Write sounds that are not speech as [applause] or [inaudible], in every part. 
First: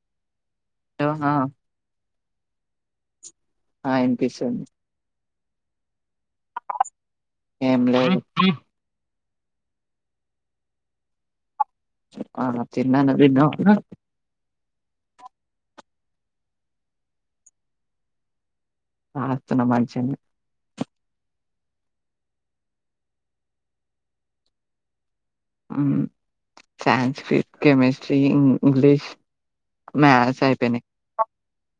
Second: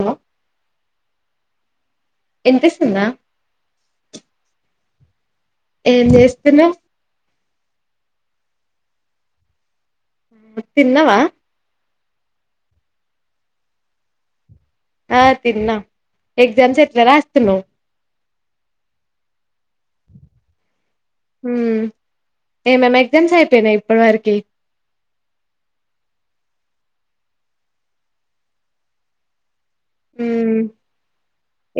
Hello అహా వినిపిస్తుందా ఆ ఇనిపిచింది ఏం చేస్తున్నావ్ ఏం లేదు తిన్నవా చిిన్న నదిన్న [unintelligible] ఆ తిన్నా ఎగ్జామ్స్ ఎట్లా రాస్తున్నవ్ ఆ వత్తన్నా మంచిఉన్నయ్ మ్ ఏమేమి ఎగ్జామ్స్ అయిపోయినాయి ఇప్పటి వరకి మ్.. సాంస్క్రిట్. కెమిస్ట్రీ ఇంగ్లీష్ మ్యాస్ హ్మ్ అయిపోయినియ్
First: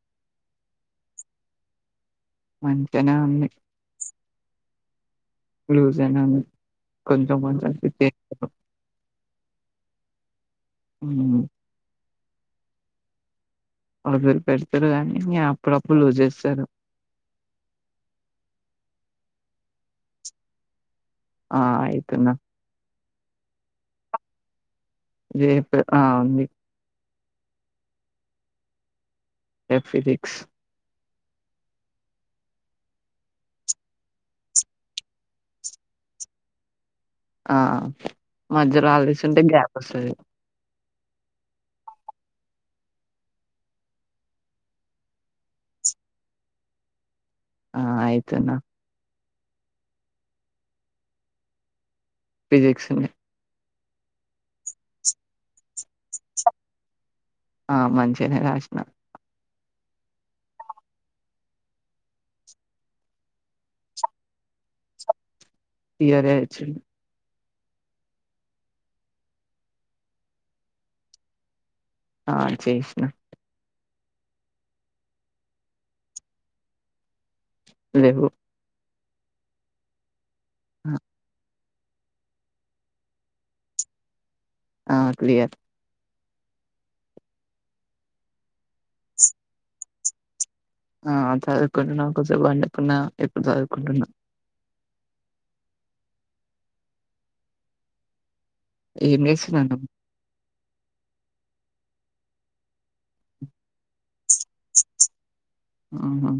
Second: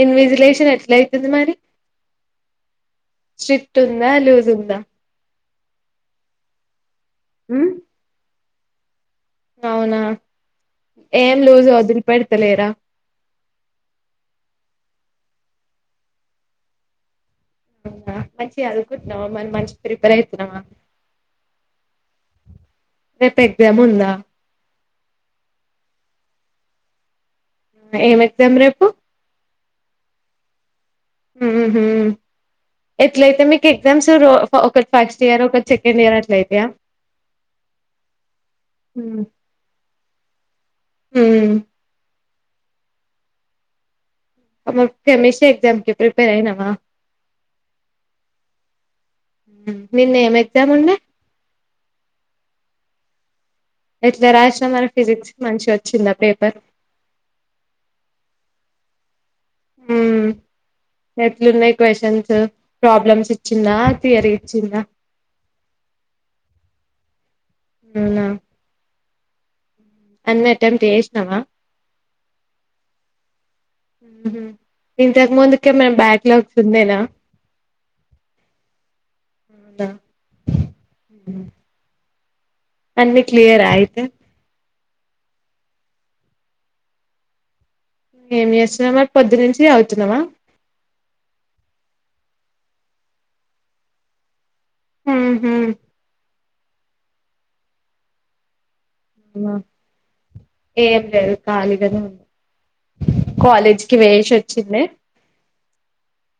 ఇన్విజిలేషన్ ఎట్లా అయితుంది మరి మంచిగానే ఉంది స్ట్రిక్ట్ ఉందా లూస్ ఉందా లూజ్ గనె ఉన్నయ్ కొంచం మంచి హ్మ్ అనిపిత్తె [inaudible] అవునా ఏం మ్మ్. లోజౌదురి పెడుతలేరా వదిలి పెడతారు కాని అప్పుడప్పుడు లూజ్ చేస్తారు అవునా మంచిగా చదుకుంటున్నావా మరి మంచి ప్రిపేర్ అయితున్నావా ఆ ఆయితున్న రేప్శ ఎగ్జాముందా రేపు ఆ ఉంది ఏమె ఎగ్జామ్ రేపు నెట్ఫిజిక్స్ హ్మ్ హు ఎట్లయితే మీకు ఎగ్జామ్స్ రో ఒక ఫస్ట్ ఇయర్ ఒకటి సెకండ్ ఇయర్ అట్లయితయా ఆ మధ్యలో ఆఫీస్తుంటే గ్యాప్ వస్తది. హ్మ్ [unintelligible] మిషిన్ ఎగ్జామ్కి ప్రిపేర్ అయినవా ఆ ఆయుతున్నా నిన్న ఏం ఎగ్జామ్ ఉండే ఫిజిక్స్ ఉంది. ఎట్ల రాషినవ్ మరి ఫిజిక్స్ మంచి ఆ మంచినే రాష్ హ్మ్ ఎట్లున్నాయి క్వశ్చన్స్ ప్రాబ్లమ్స్ ఇచ్చిందా థియరీ ఇచ్చిందా థియరే వచ్చింద్ అవునా అన్నీ అటెప్ట్ చేస్నవా ఆ చేష్నా హ్మ్ హు ఇంతకు ముందుకేమైనా బ్యాక్ లాగ్స్ ఉండేనా లేవు అవున హ్మ్ అన్ని క్లియరా అయితే ఆ క్లియర్ ఏమ్ చేస్తున్నావ్ మరి పొద్దు నుంచి చదుతున్నవా ఆ చదువుకుంటున్నా కొద్దిసేపు పండుకున్నా ఇప్పుడు చదువుకుంటున్నా. హ్మ్ హు ఏం అవునా, చేస్తున్నాను ఏం లేదు ఖాళీగనే ఉన్న కాలేజ్కీ పోయ్యేషి వచ్చిన్నే ఆహా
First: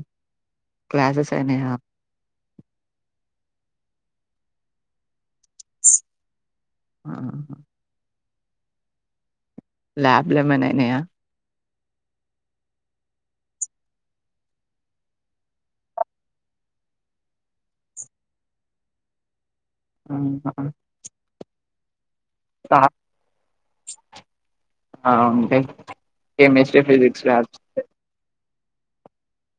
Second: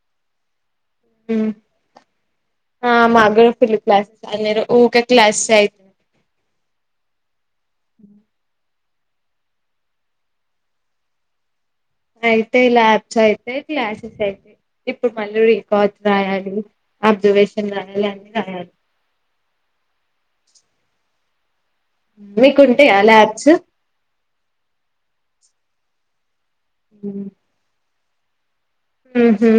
క్లాసెస్ మ్. అయినాయా ఆ మా గూడ ఫుల్ క్లాసెస్ అనేరు ఊకే క్లాసెస్ అయి ఆాా లబ్లా ఏమైనా అయినాయ అయితయి ల్యాబ్స్ అయితయి క్లాసెస్ అయితయి ఇప్పుడు మళ్ళీ రికార్డ్స్ రాయాలి అబ్సర్వేషన్ రాయాలి అన్నీ రాయాలి. అహ్ అ ఆ మీకుంటాయా ల్యాబ్స్ ఆ ఉంటయి కెమిస్ట్రీ ఫిజిక్స్ లాబ్స్ హ్మ్ హూ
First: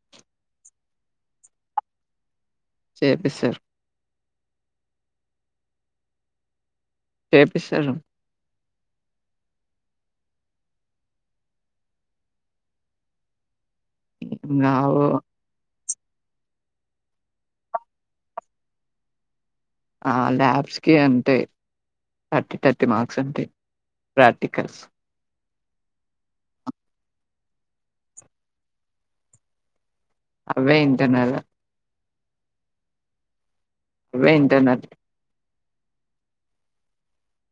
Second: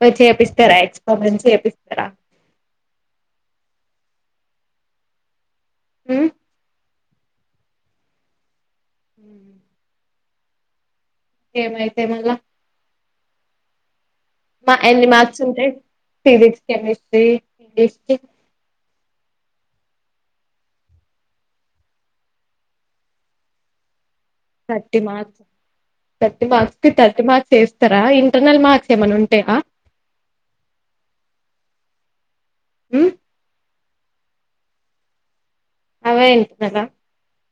మరి చేపిస్తారా ఎక్స్పరిమెంట్స్ చేపిస్తారా. చేపిస్తరు హ్మ్ చేపిస్తరు ఏమైతే మల్లా మా కావు ఎన్ని మాథ్స్ ఉంటయి ఫిజక్స్ కేెమిస్ట్రీ ఇంగ్లిష్ అ ల్యాబ్స్కి అంతే థర్టీ థర్టీ మార్క్స్ ఉంటయి థర్టీ మార్క్ థర్టీ మార్క్స్ కి థర్టీ మార్క్స్ చేస్తారా ఇంటర్నల్ మార్క్స్ ఏమైనా ఉంటాయా అవే ఇంటర్నల్ హమ్ అవే ఇంటర్నల్ అవే ఇంటర్నల్ ఆ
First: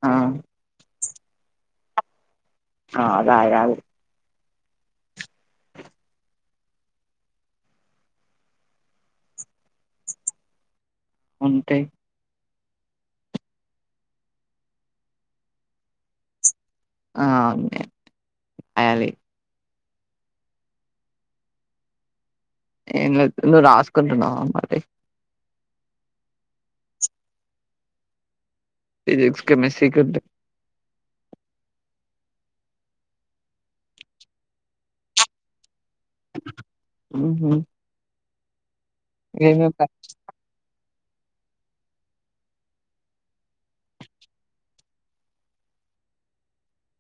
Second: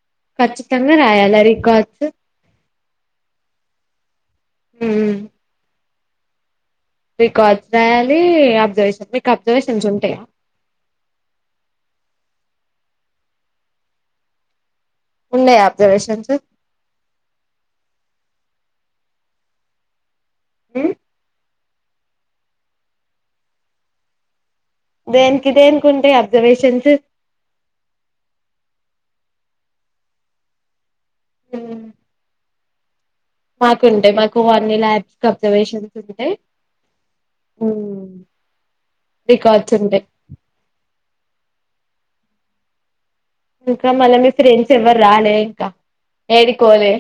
ఆ ఖచ్చితంగా రాయలా రికార్డ్స్ ఆ రాయాలి హ్మ్మ్ రికార్డ్స్ రాయాలి అబ్జర్వేషన్ మీకు అబ్జర్వేషన్స్ ఉంటాయా ఉంటై ఉన్నాయ ఆబ్జర్వషన్స ఆ ఉన్నాయ్ రాయాలి హమ్ ఏం లేదు నువ్వు రాసుకుంటున్నావా మరి దేనికి దేనికి ఉంటాయి అబ్జర్వేషన్స్ ఫిజక్స్ కెమిస్ట్రీ కుంటాయి హ మాకుంటాయి మాకు అన్ని ల్యాబ్స్ అబ్జర్వేషన్స్ ఉంటాయి ఆహ రికార్డ్స్ ఉంటాయి ఇంకా మళ్ళ మీ ఫ్రెండ్స్ ఎవరు రాలే ఇంకా ఏడికోలే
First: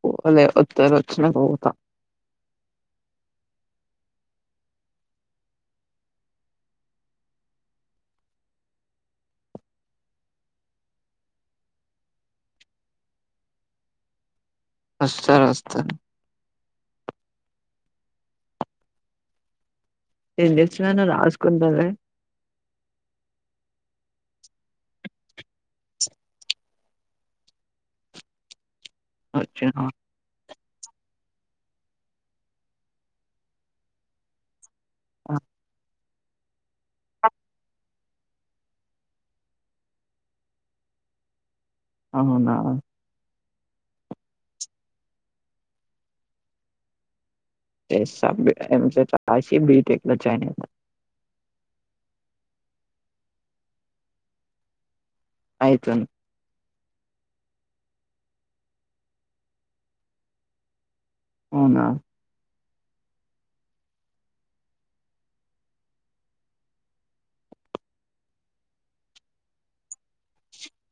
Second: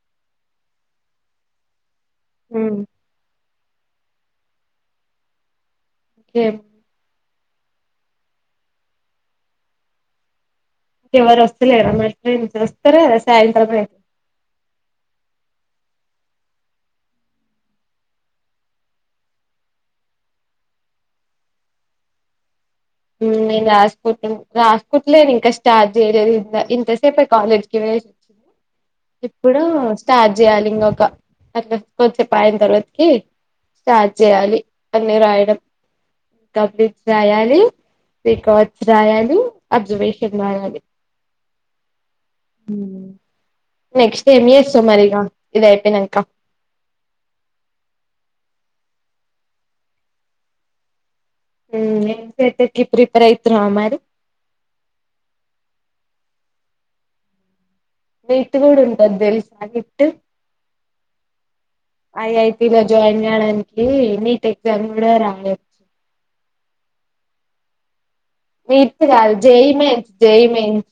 పోలె వొతేరు వచ్చినక పోతా హ్మ్ కే ఎవరు వస్తలే మరి ఫ్రెండ్స్ వస్తారా సాయంత్రం అయితే వస్తస్తారు వస్తస్తారు ఏం చేస్తన్నాను రాసుకుంటారే నేను రాసుకుంట రాసుకుట్లేను ఇంకా స్టార్ట్ చేయలేదు ఇ ఇంతసేపు కాలేజ్కి వెస్ట్ ఇప్పుడు వచ్చినాక. స్టార్ట్ చేయాలి ఇకొక అట్లా కొద్దిసేపు అయిన తర్వాతకి స్టార్ట్ చేయాలి అన్ని రాయడం కబ్లిక్ రాయాలి రికార్డ్స్ రాయాలి అబ్జర్వేషన్ రాయాలి అవునా నెక్స్ట్ ఏమ్ చేస్తావ్ మరిగా ఏదైపోయినాక ఎంసెట్ రాశి బీటెక్ లో జాయిన్ అయిత ఎంసెట్ కి ప్రిపర్ అయితునవ మరి అయితాను వీట్ గూడుంటదేల్సా నీటు అవునా లో జాయిన్ చేయడానికి నీట్ ఎగ్జామ్ కూడా రాయచ్చు. మీట్ గాదు జెయి మెన్స్, జెయి మెన్స్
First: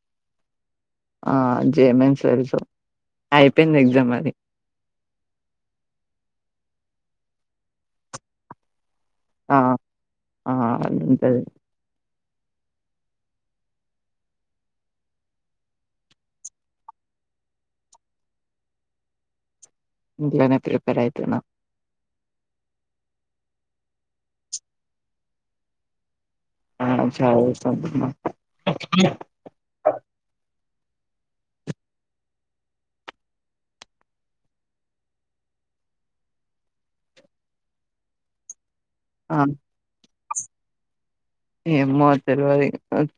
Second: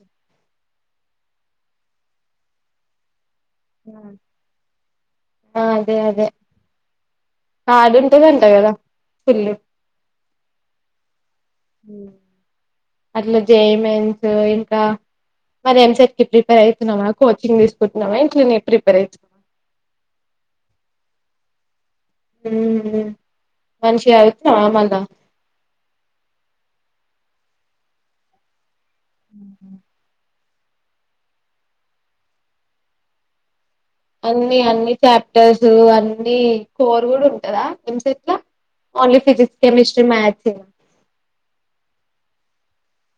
ఆ జేమెన్స తెలుసు అయిపోయింద్ ఎగ్జామ్ అది. అదే అదే హార్డ్ ఉంటదాంట గదా ఆఆ ఆఆ ఉంటది. ఉమ్ అట్లా జే మెన్స్ ఇంకా, మరి ఎం. సేట్కి ప్రిపేర్ అవుతున్నావా, కోచింగ్ తీసుకుంటన్నా, ఇంట్లనే ప్రిపేర్ అయితున్నావా. ఇంట్లోనే ప్రిపేర్ అయితున్నా. ఉమ్ మ్ మంచిగడువుతున్నావా. మళ్ళ ఆ చాలా ఇష్టం ఉహ్ అన్ని అన్ని చాప్టర్స్, అన్ని కోర్ గూడా ఉంటదా? ఎం. సెట్ ల. ఓన్లీ ఆ ఫిజిక్స్, కేెమిస్ట్రి, మ్యాస్ సేనా ఏమో తెల్వది.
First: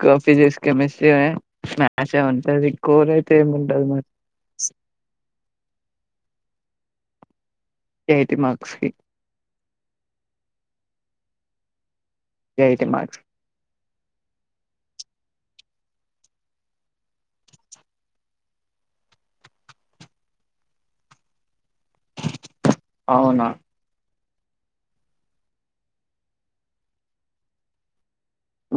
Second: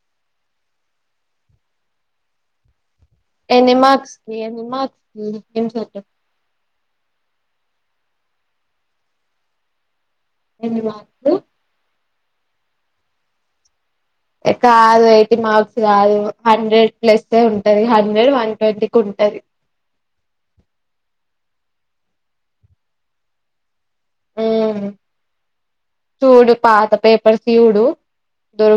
కా ఫిజిక్స్, కెమిస్ట్రీ, అండ్ మ్యాసే ఉంటది. కోర్ అయితే ఏనీ ఏముంటది మరి మార్క్స్కి, ఎన్ని మార్క్స్ కి ఉహ్ ఎం. సెట్టు. ఎయ్టి మార్క్స్ కి ఏన్ని మార్స్కు ఎయ్టీ మార్క్స్ ఎ కాదు. ఎయ్టీ మార్క్స్ గాదు. హండ్రెడ్ ప్లస్ ఎ ఉంటది, హండ్రెడ్ వన్ ట్వంటీకుంటది. అవునా హూ చూడు పాత పేపర్స్ చూడు.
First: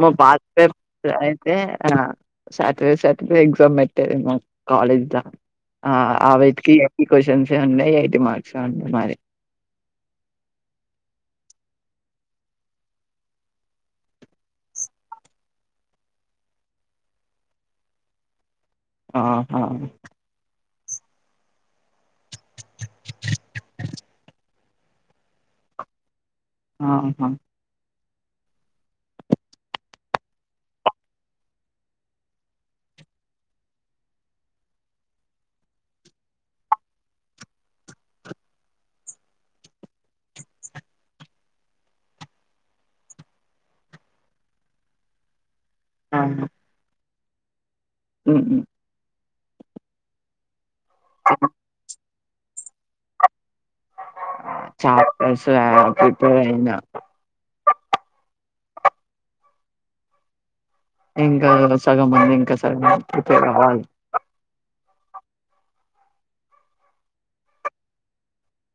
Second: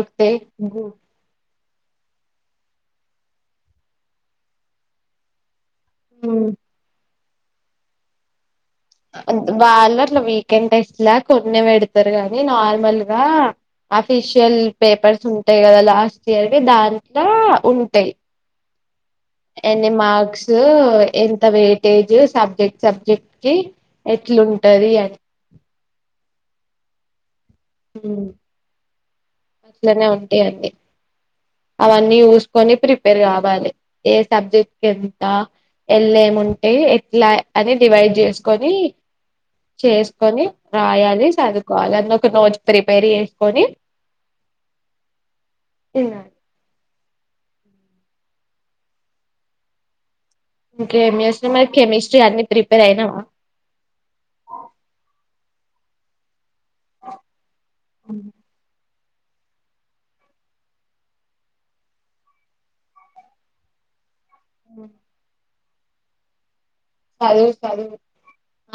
నువ్ పాత్ పేపర్స్ ఆన్ తే అంగ సాటర్డే, సాటర్డే ఎక్జామ్ పెట్టేది. మా కాలేజ్ ద ఆ హ్మ్ అవేటికి డబ్ కోషన్సే ఏ ఉండేయ్. ఎయ్టీ మార్క్ అన్ దు బాలర్లో వీకెండ్ టేస్ట్ ల. కొన్నే పెడుత్ తరు గానీ. నార్మల్ గా అఫిషియల్ పేపర్స్ ఉంటాయి కదా. లాస్ట్ ఇయర్వి దాంట్లో ఉంటాయి. ఆహా ఎన్నీ మార్స్కు ఎంత వెయిటేజ్ సబ్జెక్ట్, సబ్జెక్ట్ కి ఎట్లుంటది. ఆన్ ఆహా హ్మ్మ్ అట్లనే ఉంటాయండి. అవన్నీ ఉసుకొని ప్రిపేర్ గావాలి. ఏ సబ్జెక్ట్కి ఎంత వెళ్లేముంటాయి, ఎట్లా అని డివైడ్ చేసుకొని. చేసుకొని రాయాలి, సదువుకోవాలి. అందులోక్కట్ నోడ్ ప్రీపేర్ చేసుకొని ఇనా ఉహ్ హు ఇంకేం చేస్తున్నారు కెమిస్ట్ చ్ అన్ని ప్రిపేర్ అయినావా? ఆ ప్రిపేర్ అయినా [inaudible] అవునా ఇంకా సగం ముంది ఇంకా సగం ప్రిపేర్ అవ్వాలి. హుమ్ సదువు సదువు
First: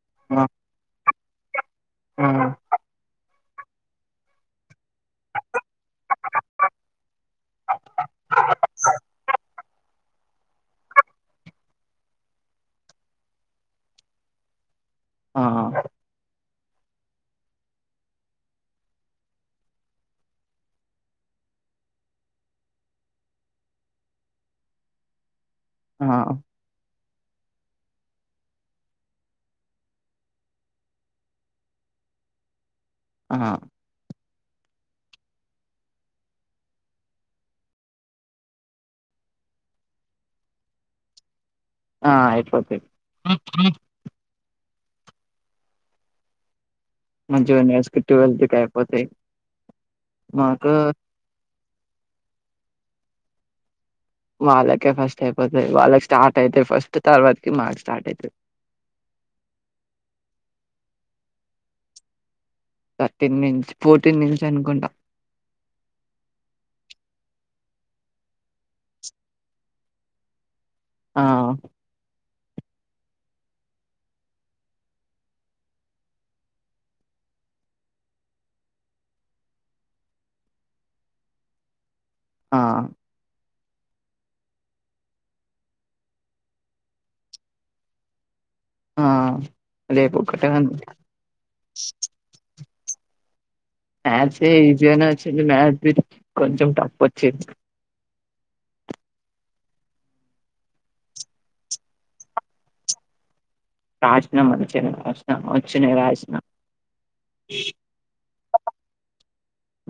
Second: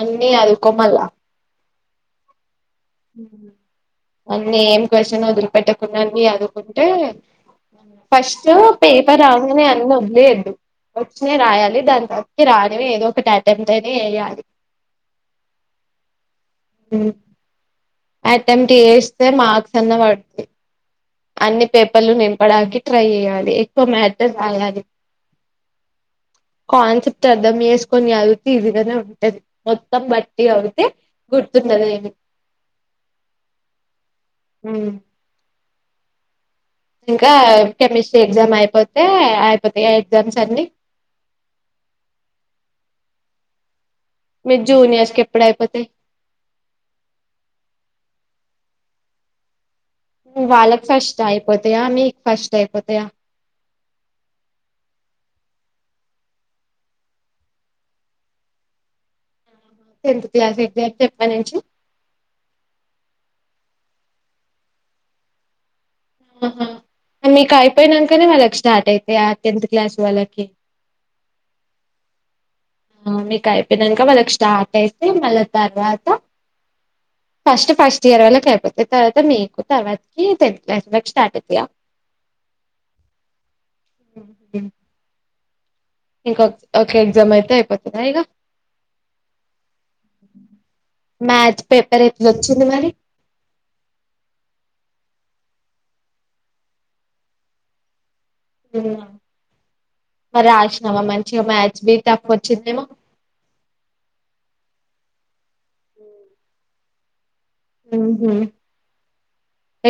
అన్నీ ఆ అదువుకోమల్ల ఆ అన్నీ ఏం క్వశ్చన్ వదిలిపెట్టకుండా ఆని చదువుకుంటే ఫస్ట్ పేపర్ రాంగానే అన్నవో లేదు వచ్చినయి రాయాలి దాని తర్వాత రాని ఏదోఒకటి అట్టేమేట్ అయితే చేయాలి. ఆ ఉమ్ అటెమేట్ చేస్తే మార్క్స్ అన్న పడతాయి. అన్ని పేపర్లు నింపడానికి ట్రై చేయాలి. ఎక్కువ మ్యాటర్ రాయాలి. ఆ కాన్సెప్ త్తం అర్ధం చేసుకొని చదువితే ఇజీగానే ఉంటది. మొత్తం బట్టి చవితే గుర్తుండది ఏవీ ఆ ఉమ్ ఇంకా కెమిస్ట్రీ ఎగ్జామ్ అయిపోతే అయిపోతాయ ఎగ్జామ్స్ అన్ని ఆ ఆయిపోతాయి. మీ జూనియర్స్ కేప్పుడయిపోతేయి. మంచిగున్నయి స్కిట్ ట్వెల్త్ కి అయిపోతాయి. మాకు వాళ్ళకి ఫస్ట్ అయిపోతాయా మీకు ఫస్ట్ అయిపోతాయా? వాళ్ళకే ఫస్ట్ అయిపోతది వాళ్ళకి స్టార్ట్ అయితాయి ఫస్ట్ తర్వాతకి మాకు స్టార్ట్ అయితాయి. టెన్త్ క్లాస్ ఎగ్జాట్ ఎప్పటి నుంచి థర్టీన్ నుంచి ఫోర్టీన్ నుంచి అనుకుంటా హ హ మీకు అయిపోయినంకనే వాళ్ళకి స్టార్ట్ అయితయా ఆ టెన్త్ క్లాస్ వాళ్ళకి ఆ ఆ మీకు అయిపోయినంక వాళ్ళకి స్టార్ట్ అయితే మళ్ళా తర్వాత ఫస్ట్ ఫస్ట్ ఇయర్ వాళ్ళకి అయిపోతా తర్వాత మీకు తర్వాతకి టెన్త్ క్లాస్ వాళ్ళకు స్టార్ట్ అవుతాయా? ఆ ఉమ్ యా ఇంకా ఓకే ఎక్సామ్ అయితే అయిపోతదా ఇగ ఆ రేపు ఒకటే ఉంది మ్యాథ్ పేపర్ ఎట్లా వచ్చింది. మరి మ్యాథ్స్ ఏ ఈజిగనే వచ్చింది. మ్యాథ బి కొంచెం టఫ్ వచ్చింది. అవునా మరి రాసినామా మంచిగా మ్యాథ్స్ బి టఫ్ వచ్చిందేమో రాషినా మంచిగనే రాషినా వచ్చనయి రాసినా ఊహుం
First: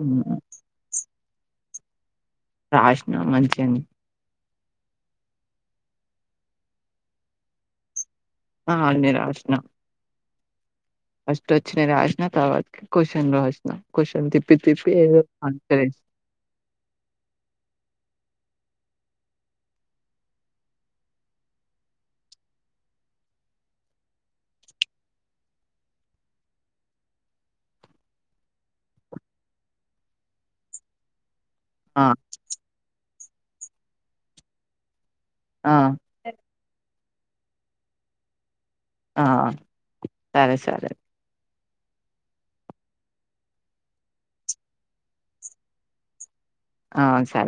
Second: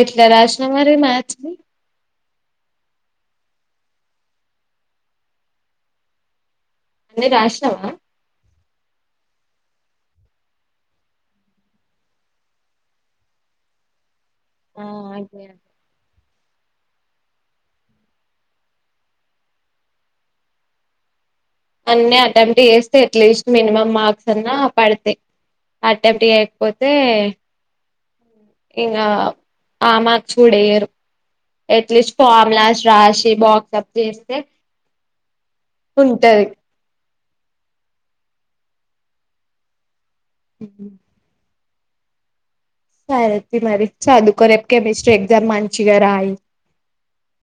ఎట్లా రాషినమారి మాచ్ నీ రాసిన మంచిగనే అన్నీ రాషినావా ఆ అన్ని రాసిన. ఫస్ట్ వచ్చినవి రాసిన తరువాత్కి క్వషన్ రాసిన క్వషన్ తిప్ ప్పి ఆ తిప్పి. ఏదో అయిపోయా అంటె, అన్ని అటెమ్ట్ చేస్తే అట్లీస్ట్ మినిమం మార్క్స్ అన్నా పడతయి. అటెమ్ట్ చేయకపోతే, హు ఇంకా ఆ మార్క్స్ కూడెయ్యరు. ఆ ఎట్లిజ్ ఫార్ములాస్ రాసి బాక్సప్ చేస్తే, ఆ ఉంటది. ఆ సరె సరె. సరే అయితే మరి. చదుకోరేపు కెమిస్ట్రీ ఎగ్జామ్ మంచిగా రాయి. ఆ సరె